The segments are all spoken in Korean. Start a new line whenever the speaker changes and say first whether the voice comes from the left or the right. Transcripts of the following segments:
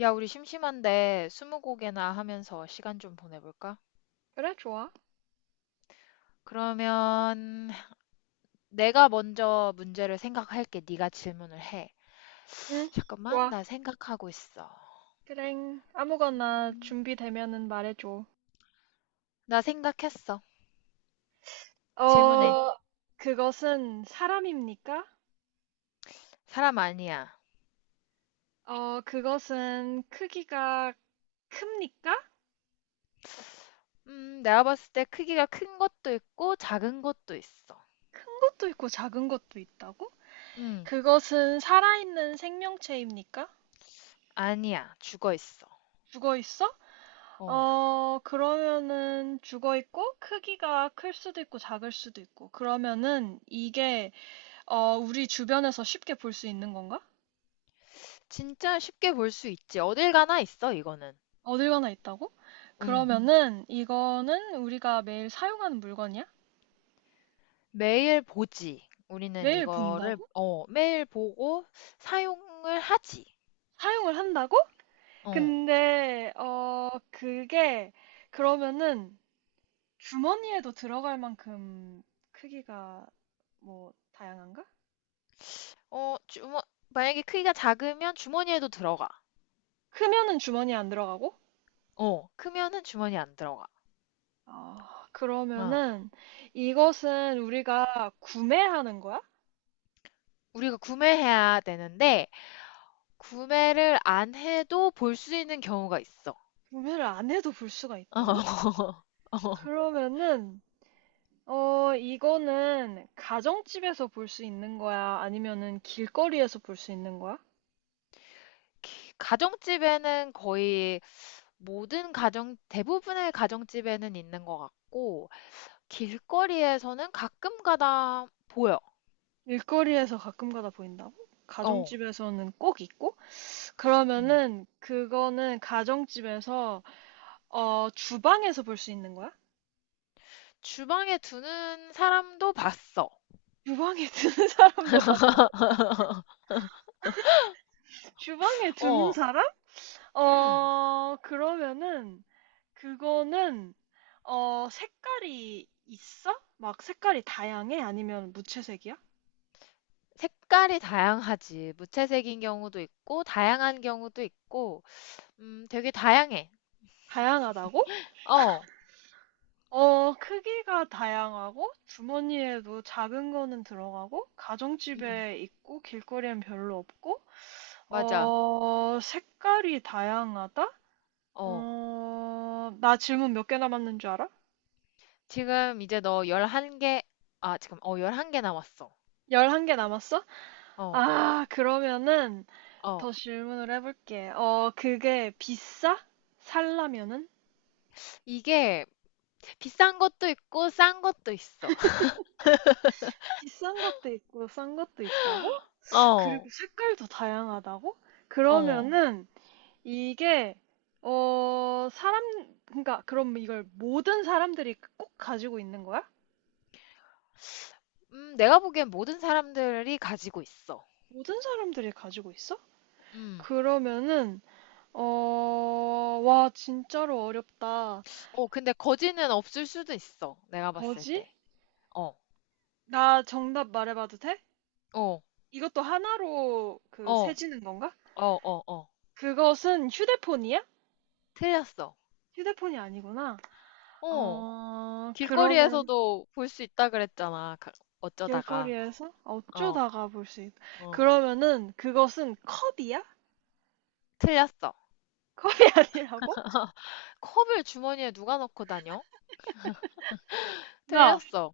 left: 야, 우리 심심한데 스무고개나 하면서 시간 좀 보내볼까?
right: 그래, 좋아.
left: 그러면 내가 먼저 문제를 생각할게. 네가 질문을 해.
right: 응.
left: 잠깐만,
right: 좋아.
left: 나 생각하고 있어.
right: 그랭. 아무거나
left: 음,
right: 준비되면은 말해줘.
left: 나 생각했어. 질문해.
right: 뭐, 어, 그것은 사람입니까?
left: 사람 아니야.
right: 그것은 크기가 큽니까?
left: 내가 봤을 때 크기가 큰 것도 있고 작은 것도 있어.
right: 큰 것도 있고 작은 것도 있다고?
left: 음,
right: 그것은 살아있는 생명체입니까?
left: 아니야. 죽어 있어.
right: 죽어 있어?
left: 어,
right: 그러면은 죽어 있고 크기가 클 수도 있고 작을 수도 있고. 그러면은 이게 우리 주변에서 쉽게 볼 수 있는 건가?
left: 진짜 쉽게 볼 수 있지. 어딜 가나 있어, 이거는.
right: 어딜 가나 있다고? 음.
left: 음.
right: 그러면은 이거는 우리가 매일 사용하는 물건이야?
left: 매일 보지. 우리는
right: 매일
left: 이거를
right: 본다고?
left: 매일 보고 사용을 하지.
right: 사용을 한다고?
left: 어.
right: 근데 그게 그러면은 주머니에도 들어갈 만큼 크기가 다양한가?
left: 어, 주머 만약에 크기가 작으면 주머니에도 들어가.
right: 크면은 주머니에 안 들어가고?
left: 어, 크면은 주머니 안 들어가.
right: 아,
left: 어.
right: 그러면은 이것은 우리가 구매하는 거야?
left: 우리가 구매해야 되는데 구매를 안 해도 볼 수 있는 경우가 있어.
right: 구매를 안 해도 볼 수가 있다고?
left: 어.
right: 그러면은 이거는 가정집에서 볼 수 있는 거야? 아니면은 길거리에서 볼 수 있는 거야?
left: 가정집에는 거의 모든 가정, 대부분의 가정집에는 있는 것 같고, 길거리에서는 가끔 가다 보여.
right: 길거리에서 가끔 가다 보인다고?
left: 어,
right: 가정집에서는 꼭 있고?
left: 음.
right: 그러면은 그거는 가정집에서 주방에서 볼 수 있는 거야?
left: 주방에 두는 사람도 봤어.
right: 주방에 주방에 두는
left: 어,
right: 사람?
left: 음.
right: 어, 그러면은 그거는 색깔이 있어? 색깔이 다양해? 아니면 무채색이야?
left: 색깔이 다양하지. 무채색인 경우도 있고, 다양한 경우도 있고, 되게 다양해.
right: 다양하다고?
left: 어,
right: 크기가 다양하고 주머니에도 작은 거는 들어가고
left: 음,
right: 가정집에 있고 길거리엔 별로 없고
left: 맞아.
right: 색깔이 다양하다?
left: 어.
right: 나 질문 몇 개 남았는 줄 알아?
left: 지금 이제 너 11개, 아, 지금, 11개 남았어.
right: 열한 개 남았어?
left: 어,
right: 아, 그러면은
left: 어.
right: 더 질문을 해볼게. 그게 비싸? 살라면은?
left: 이게 비싼 것도 있고, 싼 것도 있어.
right: 비싼 것도 있고 싼 것도 있다고?
left: 어,
right: 그리고 색깔도 다양하다고? 음.
left: 어.
right: 그러면은 이게 어 사람 그러니까 그럼 이걸 모든 사람들이 꼭 가지고 있는 거야?
left: 내가 보기엔 모든 사람들이 가지고 있어.
right: 모든 사람들이 가지고 있어?
left: 음.
right: 그러면은 와, 진짜로 어렵다.
left: 어, 근데 거지는 없을 수도 있어. 내가 봤을
right: 거지?
left: 때. 어,
right: 나 정답 말해봐도 돼?
left: 어,
right: 이것도 하나로
left: 어, 어,
right: 세지는 건가?
left: 어, 어.
right: 그것은 휴대폰이야?
left: 틀렸어.
right: 휴대폰이 아니구나.
left: 어,
right: 그러면
left: 길거리에서도 볼 수 있다 그랬잖아. 어쩌다가.
right: 길거리에서
left: 어,
right: 어쩌다가 볼 수 있.
left: 어.
right: 그러면은 그것은 컵이야?
left: 틀렸어.
right: 컵이 아니라고?
left: 컵을 주머니에 누가 넣고 다녀?
right: 나
left: 틀렸어.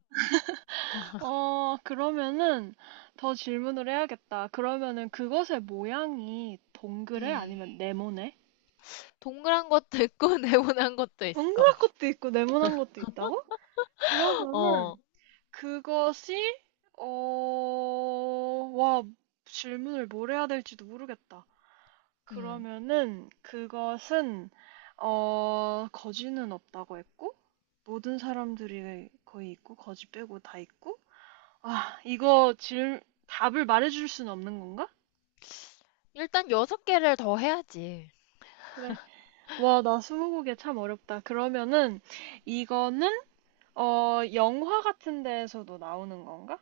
right: 그러면은 더 질문을 해야겠다. 그러면은 그것의 모양이 동그래?
left: 음,
right: 아니면 네모네?
left: 동그란 것도 있고 네모난 것도 있어.
right: 동그란 것도 있고 네모난 것도 있다고?
left: 어,
right: 그러면은 그것이 어, 와, 질문을 뭘 해야 될지도 모르겠다.
left: 음.
right: 그러면은 그것은 거지는 없다고 했고 모든 사람들이 거의 있고 거지 빼고 다 있고 아, 이거 질 답을 말해줄 수는 없는 건가?
left: 일단 여섯 개를 더 해야지.
right: 그래. 와, 나 스무고개 참 어렵다. 그러면은 이거는 영화 같은 데에서도 나오는 건가?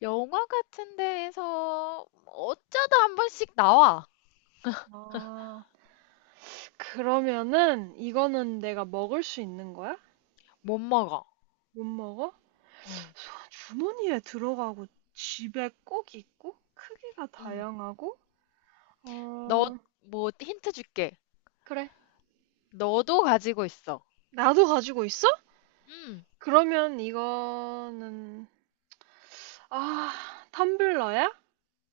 left: 영화 같은 데에서 어쩌다 한 번씩 나와.
right: 아, 그러면은 이거는 내가 먹을 수 있는 거야?
left: 못 먹어.
right: 못 먹어?
left: 음,
right: 주머니에 들어가고 집에 꼭 있고 크기가
left: 음.
right: 다양하고
left: 너,
right: 어,
left: 뭐, 힌트 줄게.
right: 그래.
left: 너도 가지고 있어.
right: 나도 가지고 있어?
left: 음,
right: 그러면 이거는 아, 텀블러야?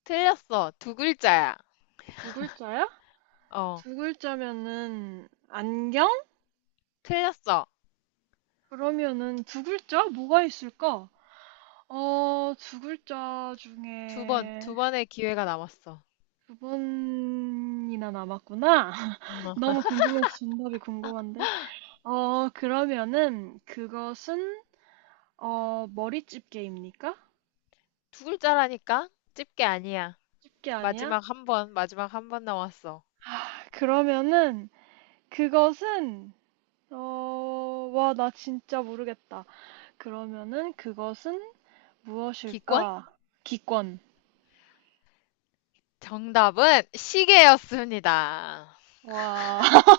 left: 틀렸어. 두 글자야.
right: 두 글자야?
left: 어,
right: 두 글자면은 안경?
left: 틀렸어.
right: 그러면은 두 글자? 뭐가 있을까? 어, 두 글자
left: 두 번,
right: 중에
left: 두 번의 기회가 남았어.
right: 두 번이나 남았구나. 너무 궁금해서 정답이 궁금한데. 그러면은 그것은 머리집게입니까?
left: 두 글자라니까? 집게 아니야.
right: 집게 아니야?
left: 마지막 한 번, 마지막 한 번 남았어.
right: 그러면은 그것은 와, 나 진짜 모르겠다. 그러면은 그것은
left: 기권?
right: 무엇일까? 기권.
left: 정답은 시계였습니다.
right: 와.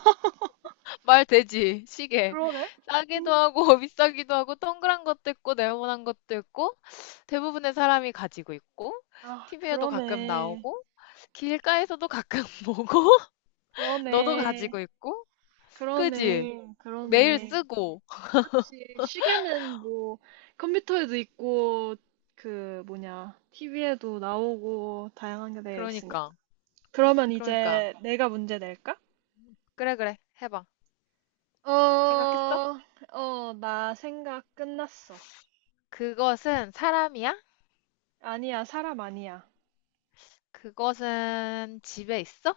left: 말 되지, 시계.
right: 그러네.
left: 싸기도
right: 음,
left: 하고, 비싸기도 하고, 동그란 것도 있고, 네모난 것도 있고, 대부분의 사람이 가지고 있고,
right: 아,
left: TV에도 가끔
right: 그러네.
left: 나오고, 길가에서도 가끔 보고, 너도
right: 그러네.
left: 가지고 있고, 그지?
right: 그러네.
left: 매일
right: 그러네. 응,
left: 쓰고.
right: 그치. 시계는 뭐, 컴퓨터에도 있고, 그, 뭐냐, TV에도 나오고, 다양한 게 되어 있으니까.
left: 그러니까,
right: 그러면
left: 그러니까.
right: 이제 내가 문제 낼까?
left: 그래, 그래. 해봐.
right: 어,
left: 생각했어?
right: 나 생각 끝났어.
left: 그것은 사람이야?
right: 아니야, 사람 아니야.
left: 그것은 집에 있어?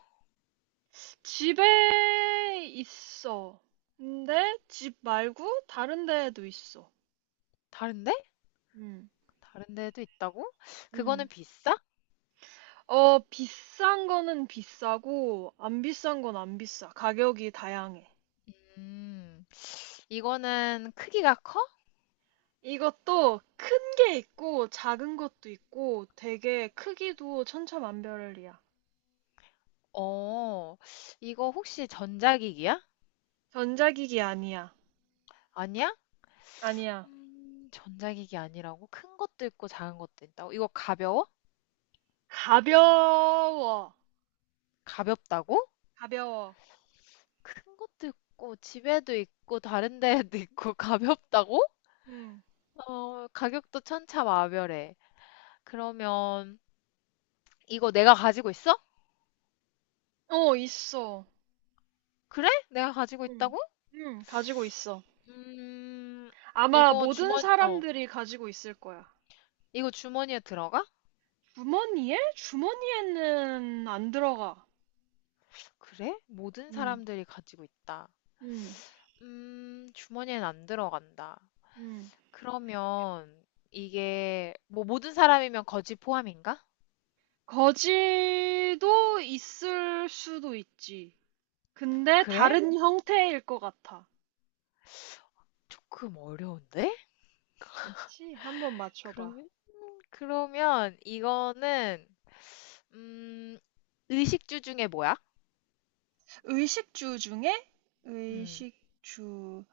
right: 집에 있어. 근데 집 말고 다른 데에도 있어.
left: 다른데?
right: 응,
left: 다른 데도 있다고? 그거는
right: 응.
left: 비싸?
right: 비싼 거는 비싸고, 안 비싼 건 안 비싸. 가격이 다양해.
left: 음, 이거는 크기가 커?
right: 이것도 큰 게 있고, 작은 것도 있고, 되게 크기도 천차만별이야.
left: 어, 이거 혹시 전자기기야?
right: 전자기기 아니야.
left: 아니야?
right: 아니야.
left: 전자기기 아니라고? 큰 것도 있고 작은 것도 있다고? 이거 가벼워?
right: 가벼워.
left: 가볍다고?
right: 가벼워.
left: 큰 것도 있고 집에도 있고 다른 데에도 있고 가볍다고?
right: 응.
left: 어, 가격도 천차만별해. 그러면 이거 내가 가지고 있어?
right: 어, 있어.
left: 그래? 내가 가지고
right: 응.
left: 있다고?
right: 응, 가지고 있어.
left: 음,
right: 아마
left: 이거
right: 모든
left: 주머니, 어,
right: 사람들이 가지고 있을 거야.
left: 이거 주머니에 들어가?
right: 주머니에? 주머니에는 안 들어가.
left: 그래? 모든
right: 응,
left: 사람들이 가지고 있다.
right: 응,
left: 주머니엔 안 들어간다.
right: 응.
left: 그러면 이게 뭐 모든 사람이면 거지 포함인가?
right: 거지도 있을 수도 있지. 근데
left: 그래?
right: 다른 형태일 것 같아.
left: 조금 어려운데?
right: 그치? 한번 맞춰봐.
left: 그러면 그러면 이거는 음, 의식주 중에 뭐야?
right: 의식주 중에?
left: 음.
right: 의식주.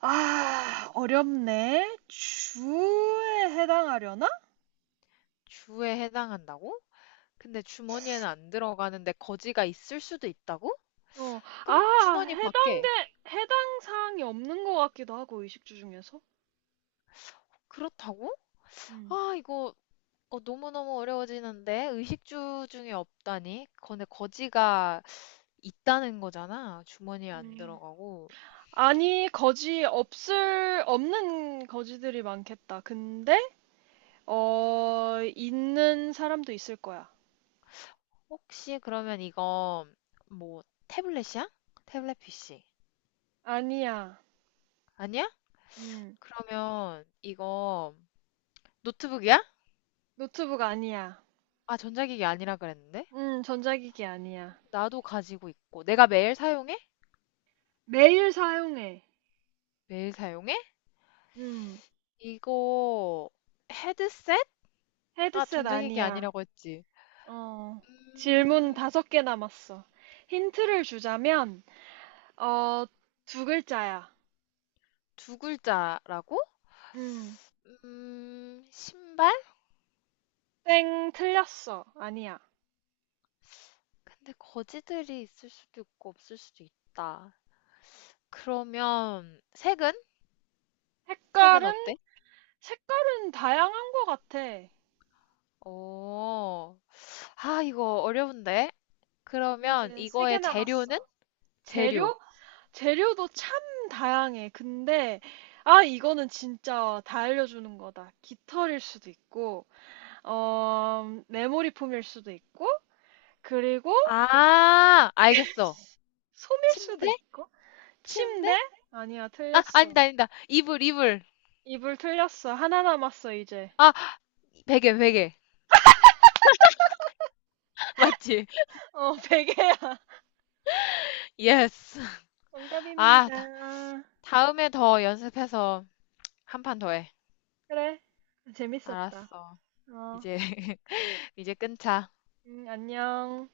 right: 아, 어렵네. 주에 해당하려나?
left: 주에 해당한다고? 근데 주머니에는 안 들어가는데 거지가 있을 수도 있다고?
right: 어,
left: 그럼
right: 아,
left: 주머니 밖에.
right: 해당돼, 해당 사항이 없는 것 같기도 하고, 의식주 중에서.
left: 그렇다고?
right: 음.
left: 아, 이거 너무너무 어려워지는데 의식주 중에 없다니? 근데 거지가 있다는 거잖아. 주머니에 안
right: 음.
left: 들어가고.
right: 아니, 없는 거지들이 많겠다. 근데, 있는 사람도 있을 거야.
left: 혹시 그러면 이거 뭐 태블릿이야? 태블릿 PC.
right: 아니야.
left: 아니야?
right: 음,
left: 그러면 이거 노트북이야?
right: 노트북 아니야.
left: 아, 전자기기 아니라 그랬는데?
right: 전자기기 아니야.
left: 나도 가지고 있고. 내가 매일 사용해?
right: 매일 사용해.
left: 매일 사용해?
right: 음,
left: 이거 헤드셋? 아,
right: 헤드셋
left: 전자기기
right: 아니야.
left: 아니라고 했지.
right: 어, 질문
left: 음,
right: 다섯 개 남았어. 힌트를 주자면, 어, 두 글자야.
left: 두 글자라고?
right: 음,
left: 신발?
right: 땡, 틀렸어. 아니야.
left: 근데 거지들이 있을 수도 있고 없을 수도 있다. 그러면 색은? 색은
right: 색깔은,
left: 어때?
right: 색깔은 다양한 것 같아.
left: 오, 아, 이거 어려운데? 그러면
right: 이제 세 개
left: 이거의 재료는?
right: 남았어.
left: 재료.
right: 재료? 재료도 참 다양해. 근데 아, 이거는 진짜 다 알려주는 거다. 깃털일 수도 있고, 메모리 폼일 수도 있고, 그리고
left: 아, 알겠어.
right: 솜일 수도
left: 침대?
right: 있고,
left: 침대?
right: 침대? 아니야,
left: 아,
right: 틀렸어.
left: 아니다, 아니다. 이불, 이불.
right: 이불 틀렸어. 하나 남았어, 이제.
left: 아, 베개, 베개. 맞지?
right: 어, 베개야.
left: 예스. 아,
right: 정답입니다.
left: 다음에 더 연습해서 한 판 더 해.
right: 그래. 재밌었다.
left: 알았어.
right: 어,
left: 이제, 이제 끊자.
right: 안녕.